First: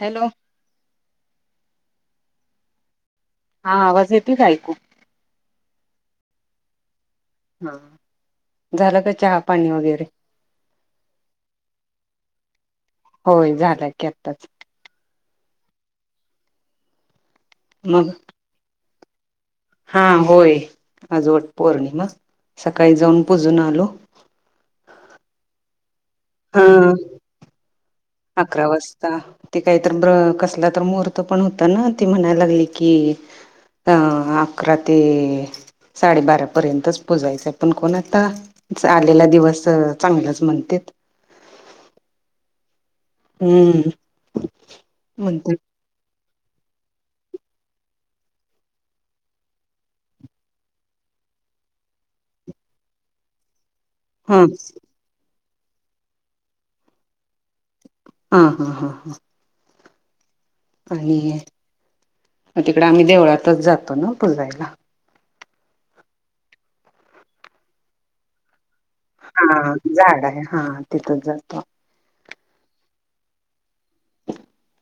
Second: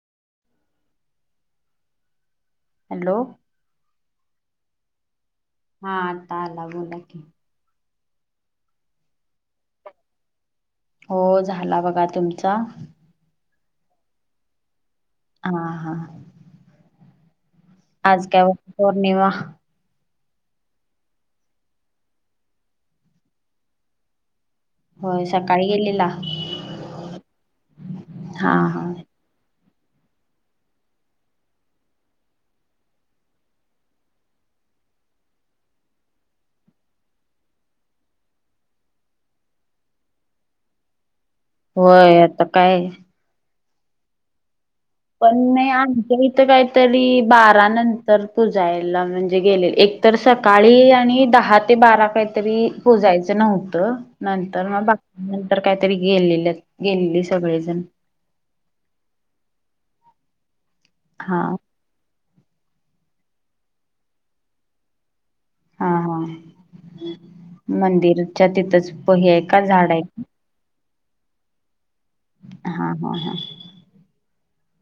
Hello. Hello. हा आवाज येतोय का ऐकू? हा आता आला, बोला की. हा. झालं का चहा पाणी वगैरे? हो झाला बघा. तुमचा? होय झाला की, आताच. हा-हा. मग आज काय उप पौर्णिमा? हा होय, आज वटपौर्णिमा. सकाळी जाऊन पुजून आलो. व्हय. सकाळी गेलेला. हं हा. हा आकरा हा वाजता. ते कायतरी ब्र कसला तर मुहूर्त पण होत ना, ती म्हणाय लागली की हन् आकरा ते साडेबारापर्यंतच पुजायचंय, पण कोण आता? च आलेला दिवस चांगलाच म्हणतेत. होय, आता काय? हम्म. पण म्हणतात नाही आण पणं इथ काहीतरी बारा नंतर, पुजायला म्हणजे गेले एक तर सक सकाळी आणि दहा ते बारा काहीतरी पुजायच नव्हतं. हा नंतर मग बाकी नंतर, काहीतरी गेलेले गेलेली सगळेजण हा हा हां हां. आणि हा. मग तिकडे आम्ही देवळातच जातो ना, पुजायला. हा हा. मंदिरच्या तिथंच पही हाय का हा झाड हाय. आहे हा. तिथच जातो आम्ही. हा हा हा.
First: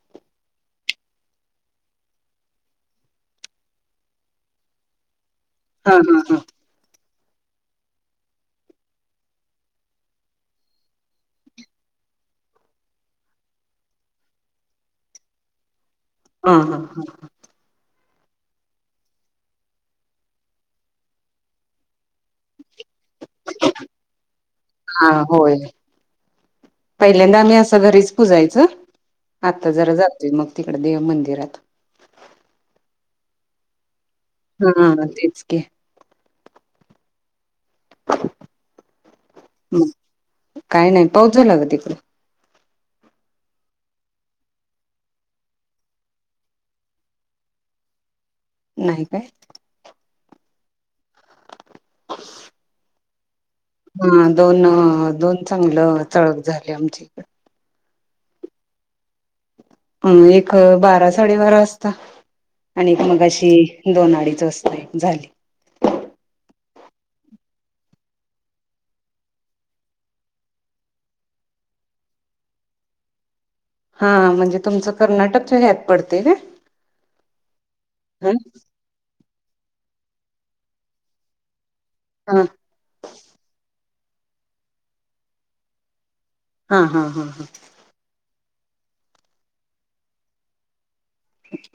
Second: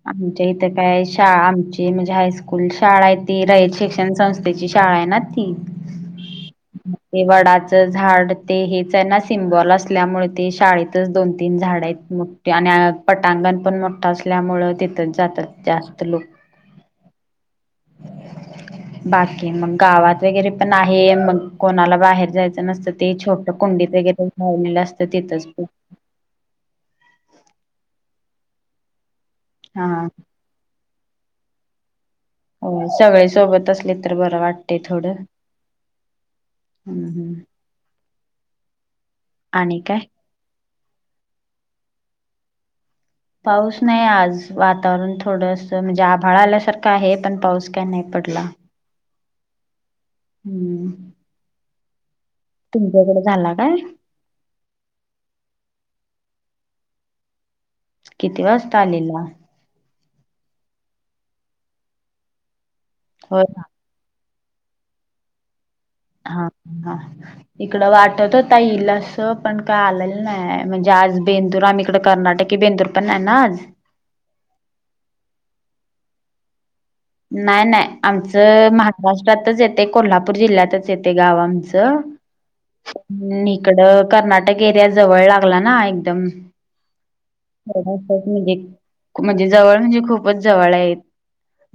आमच्या इथं काय शाळा आमची म्हणजे हायस्कूल, शाळा हाय ती रयत शिक्षण संस्था त्याची शाळा हाय ना ती. हा हा हा. ते वडाचं झाड ते हेच हाय ना, सिम्बॉल असल्यामुळे ते शाळेतच दोन तीन झाड हायत. मोठठी आणि पटांगण पण मोठं असल्यामुळ, तिथच जातात जास्त लोक. हा हा हा. बाकी मग गावात वगैरे पण आहे, मग कोणाला बाहेर जायचं नसेल ते छोट कुंडीत वगैरे लावलेलं असतं. हा तिथच होय पूजा पहिल्यांदा आम्ही असं घरीच पुुजायच. आता जरा हा जातोय मग. तिकडे देव मंदिरात हो सगळे सोबत असलेत तर बर वाटतय हा थोड. तेच की हम् हम्. आणि काय? काही नाही पाउस झाला काय तिकड पाऊस नाही आज वातावरण थोडस म्हणजे आभाळ आल्यासारखं आहे पण पाऊस काय नाही पडला नाही काय हम्म. ब तुमच्याकडे झाला काय? हा दोन दोन चांगलं चळक झाले आमची इकड किती वाजता आलेला अ एक बारा साडे बारा असता आणि एक होय मगाशी ना. दोन अडीच असता एक झाली. हा-हा इकड वाटत होता येईल असं पण काय आलेलं नाही म्हणजे आज बेंदूर आम इकड कर्नाटक कि बेंदूर पण ना ये ना आज. हा म्हणजे तुमचं कर्नाटकच्या ह्यात पडते काय? नाय नाय ह आमचं महाराष्ट्रातच येतय कोल्हापूर जिल्ह्यातच येतय गाव आमचं हा इकडं कर्नाटक एरिया जवळ लागला ना एकदम हा हा हा हा म्हणजे-म्हणजे जवळ म्हणजे खूपच जवळ आहेत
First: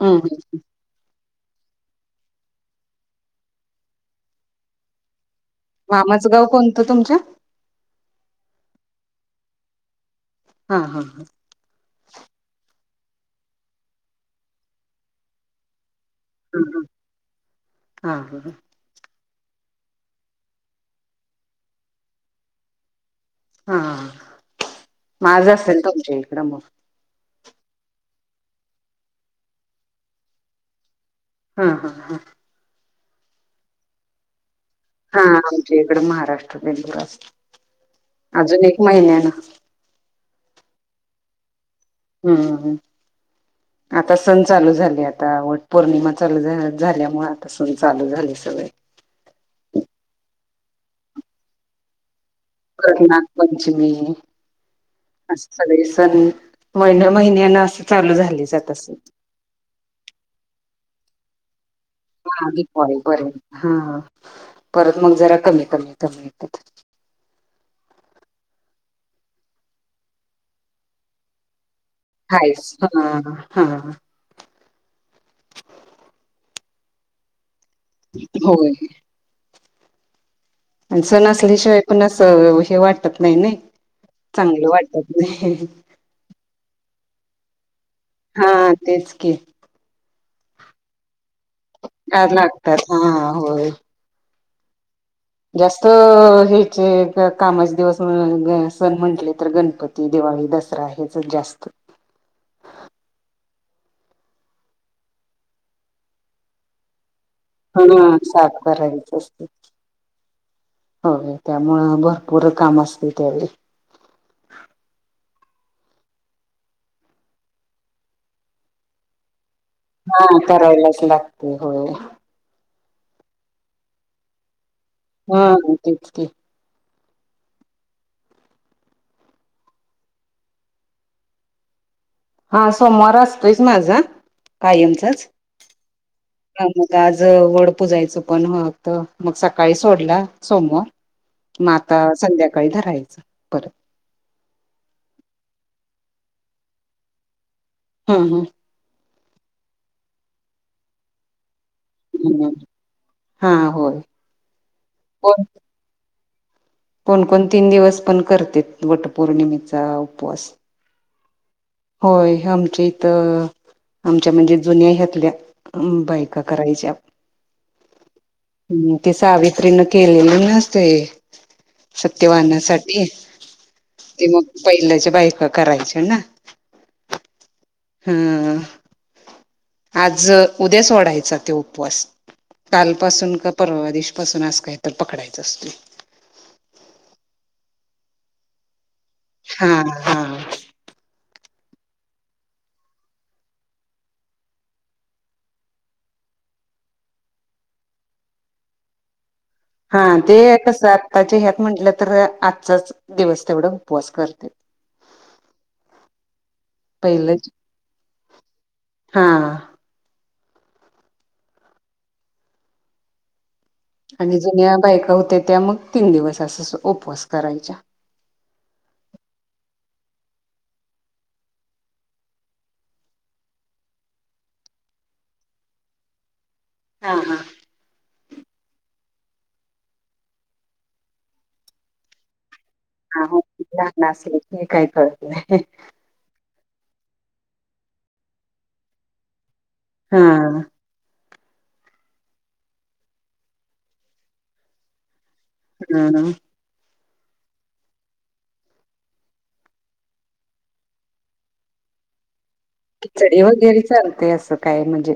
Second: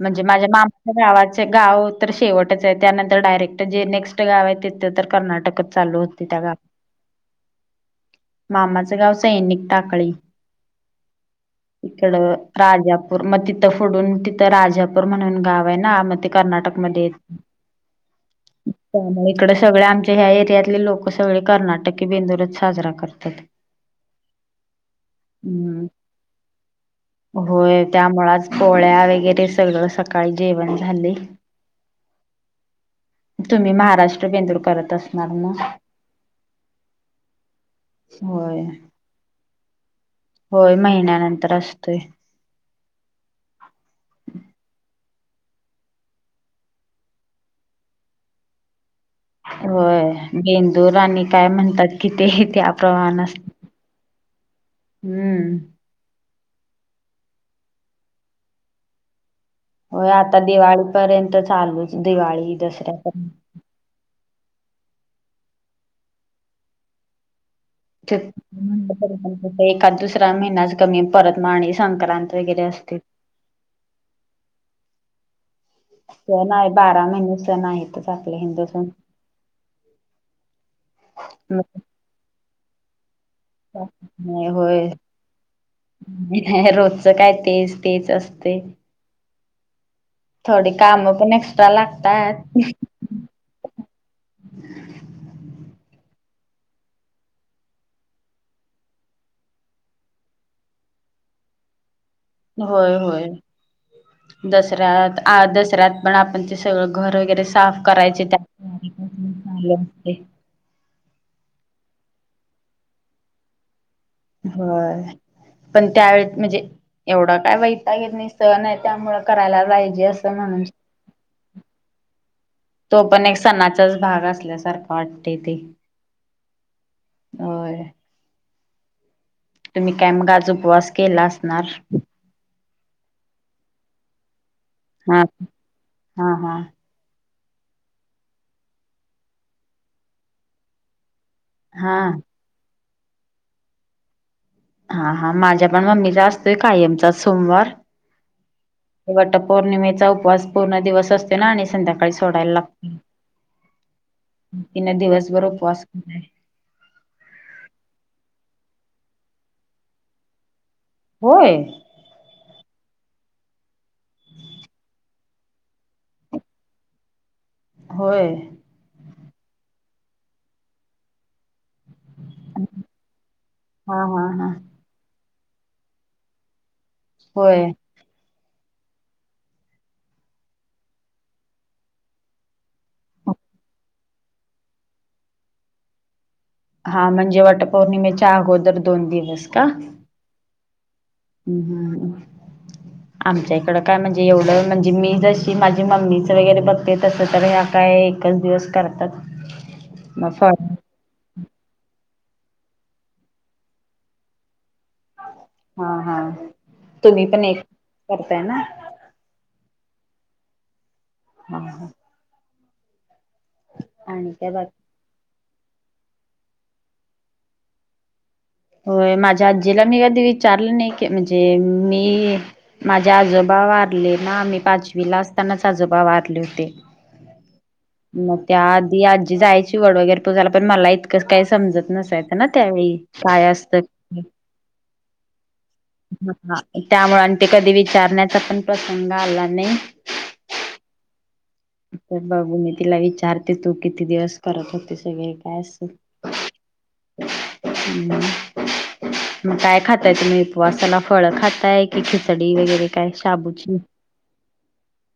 म्हणजे माझ्या मामा गावाचे गाव तर शेवटच आहे त्यानंतर डायरेक्ट जे नेक्स्ट गाव आहे तिथे तर कर्नाटक चालू होती मामाचं त्या गाव कोणतं तुमच्या? मामाचं गाव सैनिक टाकळी हा हा हा इकड राजापूर मग तिथं फोडून तिथं राजापूर म्हणून गाव आहे ना मग हा. कर्नाटकमध्ये हा त्यामुळे इकड सगळे आमच्या ह्या एरियातले लोक सगळे कर्नाटकी बेंदूरच साजरा करतात हा माझं असेल हम्म तुमच्या इकडं मग होय त्यामुच आज पोळ्या वगैरे सगळं सकाळी जेवण झाले. हा हा हा तुम्ही महाराष्ट्र बेंदूर करत हा असणार ना आमच्या इकड महाराष्ट्र बेंगलुर असत होय अजून एक महिन्यान होय महिन्यानंतर असतोय हम्म-हम्म आता सण चालू झाले आता वट पौर्णिमा चालू झाल्यामुळे आता स्वारी चालू झालय सगळे होय बेंदूर आणि काय म्हणतात. किती त्या कधी प्रमाण असत नागपंचमी अस हम्म सगळे सण महिन्या महिन्यान असं चालू झाले जात अस हो आता दिवाळीपर्यंत चालूच हा दिवाळी दिपावळी पर्यंत दसऱ्यापर्यंत हा परत मग जरा कमी कमी कमी येतात एका दुसरा महिनच कमी परत माणीस संक्रांत वगैरे हायच असते. हा हा सण आहे बारा महिने सण आहेतच आपले हिंदू होय संस्कृ सण असल्याशिवाय पण असं हे वाटत नाही नाही चांगलं वाटत नाही रोजचं काय तेस हा तेच के थोडी काम पण एक्स्ट्रा लागतात हा होय जास्त ह्याचे कामाचे दिवस सण म्हंटले तर गणपती दिवाळी दसरा हेचच जास्त होय होय दसऱ्यात दसऱ्यात पण आपण ते सगळं घर वगैरे साफ हा करायचे त्या साफ करायच असते हो.. त्यामुळे भरपूर काम असतील त्यावेळी होय पण त्या वळस म्हणजे एवढं काय वैतागेत नाही सण आहे त्यामुळ करायला जायल हा करायलाच लागते होय तो पण एक सणाचाच भाग असल्यासारखा वाटते हा ते तेच की हो तुम्ही काय मग आज उपवास केला असणार हा सोमवार असतोच माझा हा कायमचाच हा हा आज वड पूजायचं पण हत मग सकाळी सोडला सोमवर मग हा आता संध्याकाळी धरायचं परत हा हा माझ्या पण मम्मीचा असतोय कायमचा सोमवार हम्म हम्म वट पौर्णिमेचा उपवास पूर्ण दिवस असतो ना आणि संध्याकाळी काय हम्म. सोडायला हा होय लागत दिवसभर उपवास केलाय कोणकोण तीन दिवस पण करते वटपौर्णिमेचा उपवास होय होय आमची इथ आमच्या म्हणजे जुन्या ह्यातल्या बायका करायच्या होय हम्म ते सावित्रीन केलेली नसते सत्यवाहनासाठी हां, ते हां, मग हां. पहिल्याच्या बायका करायच्या ह ना होय हम्म आज उद्या सोडायचा वाढायचा ते उपवास कालपासून का परवा दिवशीपासून आज काही तर पकडायचं असतेय. हा, म्हणजे वटपौर्णिमेच्या अगोदर दोन दिवस का? हा हा हम्म हम् हम [inaudible] आमच्या इकडं काय म्हणजे एवढं म्हणजे मी जशी माझी मम्मीचं वगैरे बघते तसं तर ह्या काय एकच दिवस करतात हा मग ते फळ एक स त्याज ह्यात म्हटलं तर आजचाच दिवस तेवढा उपवास करते हा हा तुम्ही पहिलं पण एक करताय ना हा हा ह आणि काय बाकी? जुन्या बायका होत्या त्या मग तीन दिवस अस उपवास करायच्या होय माझ्या आजीला मी कधी विचारलं नाही की म्हणजे मी माझे आजोबा वारले ना मी पाचवीला असतानाच आजोबा वारले होते. हा हां मग त्या आधी आजी जायची वड वगैरे पूजाला पण मला इतकंच काही समजत नसायचं ना त्यावेळी हा काय असतं लहान ते. असले की काही कळत नाही त्यामुळे आणि ते कधी विचारण्याचा पण प्रसंग आला नाही. हा तर बघू मी तिला विचारते तू किती दिवस करत होते सगळे काय अस हा हम् मग काय खाताय तुम्ही उपवासाला फळं खाताय की खिचडी वगैरे काय खिचडी शाबूची वगैरे चालते असं काय म्हणजे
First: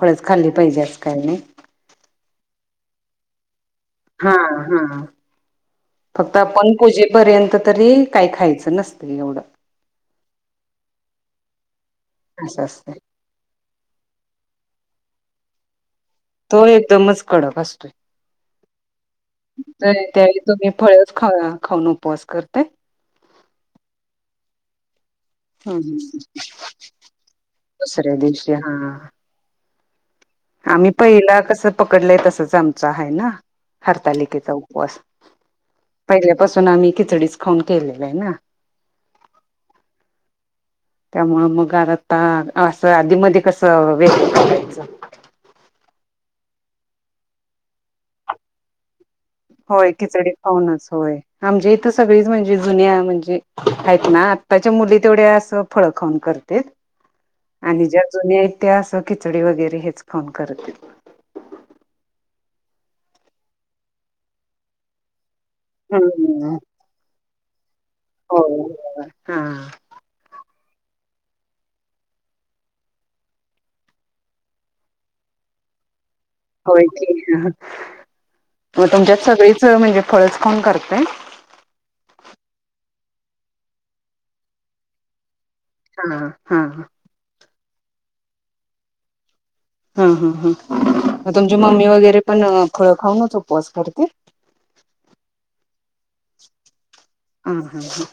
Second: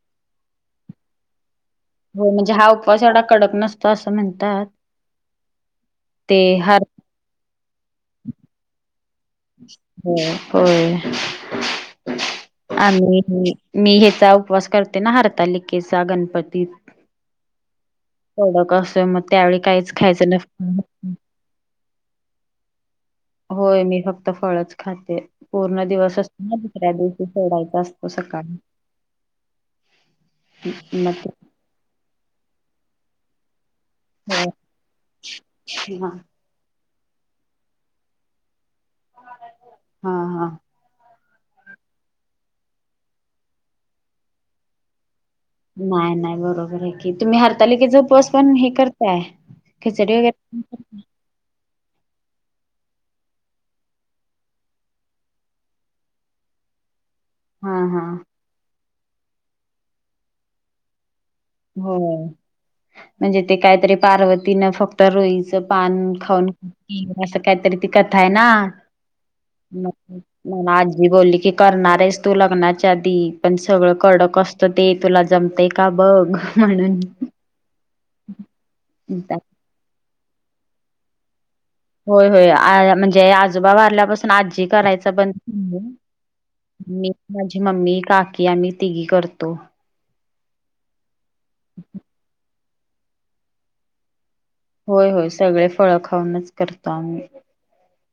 फळंच खाल्ली पाहिजे असं काही नाही हो म्हणजे हा उपवास एवढा कडक नसतो असं हा म्हणतात हा फक्त ते आपण हर पूजेला पर्यंत तरी काही खायचं नसत एवढं हो... प.. असं असतंय आणि मी ह्याचा उपवास करते ना हरतालिकेचा गणपती तो एकदमच कडक असतोय कडक असतोय मग त्यावेळी काहीच तर खायचं त्यावेळी तुम्ही नसतं. फळच खा खाऊन उपवास करते होय मी फक्त फळच खाते हम्म पूर्ण हम्म दिवस असतो ना दुसऱ्या दिवशी सोडायचा असतो दुसऱ्या दिवशी सकाळी हा आम्ही मग ते पहिला कसं पकडलंय तसच आमचं आहे ना हा हरतालिकेचा उपवास पहिल्यापासून आम्ही खिचडीच खाऊन केलेला आहे ना हा हा त्यामु मग आर आता असं आधी मध्ये कस व्यग करायचं. नाही नाही बरोबर आहे कि तुम्ही हरतालिकेचा उपवास पण हे करताय होय खिचडी खाऊनच होयआमच्या इथं सगळीच म्हणजे जुन्या म्हणजे आहेत ना आताच्या मुली तेवढ्या असं फळ खाऊन करते. हा आणि ज्या हा जुन्या आहेत त्या असं खिचडी वगैरे हेच खाऊन करतेत. हो म्हणजे ते काहीतरी पार्वतीनं फक्त रोईचं पान खाऊन हम्म असं काहीतरी ती कथा आहे हो ना? हा ना आजी बोलली की करणार आहेस तू लग्नाच्या आधी पण सगळं कड कस ते तुला जमते का बघ होय म्हणून की.. मग तुमच्यात सगळीच म्हणजे फळच खाऊन करते. होय होय म्हणजे आजोबा वारल्यापासून आजी करायचं बंद हा हा मी, माझी मम्मी, काकी आम्ही तिघी करतो. हा हा ह तुमची मम्मी वगैरे पण फळं खाऊनच उपवास करते होय होय सगळे फळ खाऊनच करतो आम्ही हम हं ह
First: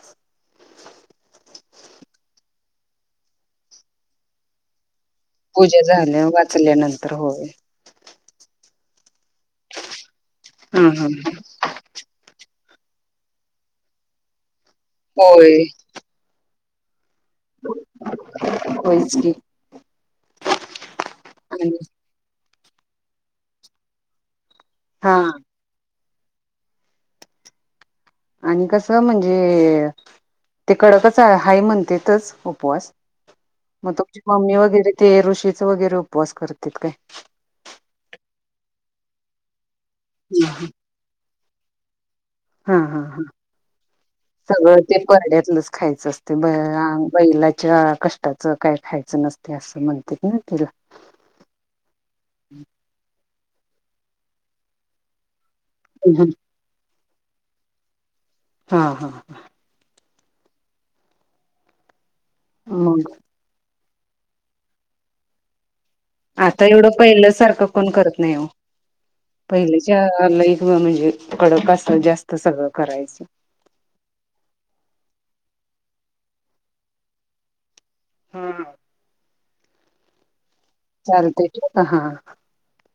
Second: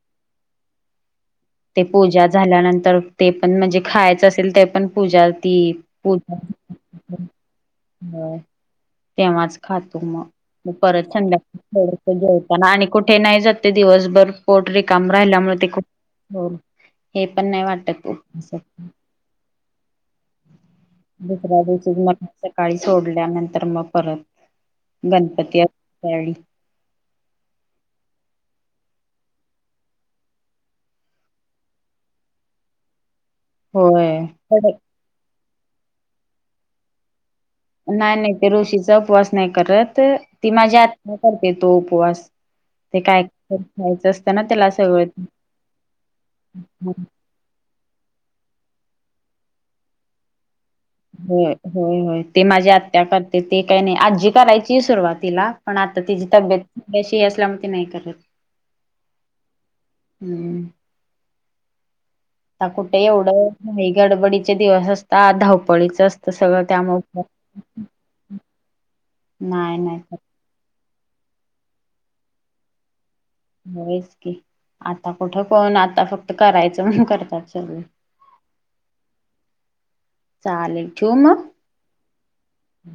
ते पूजा झाल्यानंतर ते पण म्हणजे खायचं असेल ते पण पूजा ती पूजा झाल्यावर वाचल्यानंतर होय हो तेव्हाच खातो मग मग हा हा परत हा. जेवताना आणि कुठे नाही जाते दिवसभर पोट रिकाम राहिल्यामुळे होय तेठ हो हे पण नाही वाटत होयच की दुसऱ्या आणि दिवशी मग सकाळी सोडल्या नंतर मग परत हा गणपती ताई डी आणि कसं म्हणजे ते कडकच आहे हाय म्हणतेच उपवास मग होय. तुमची मम्मी वगैरे ते ऋषीचा वगैरे उपवास करत काय नाही नाही ते ऋषीचा उपवास नाही करत.. ती माझ्या आत करते तो उपवास हा हा ते काय ह खायचं असतं ना त्याला सगळं ते परड्यातलंच खायचं असते ब बैला कष्टाच काय खायचं नसते असं म्हणते ना तिला हो होय होय ते माझी आत्या करते ते काही नाही आजी करायची सुरुवातीला पण आता तिची तब्येत्याशी असल्यामुळे ती नाही करत हा हा हां हम्म आता कुठे मग एवढं गडबडीचे दिवस असतात धावपळीच असत आता एवढं पहिल्या सारखं कोण करत नाही हो नाही नाही करत. पहिल्याच्या लईफ म्हणजे कडक अस जास्त सगळं करायचं होयच की आता कुठं कोण आता फक्त करायचं म्हण करतात सगळे हा. चालेल चालतय ठीवू हा ह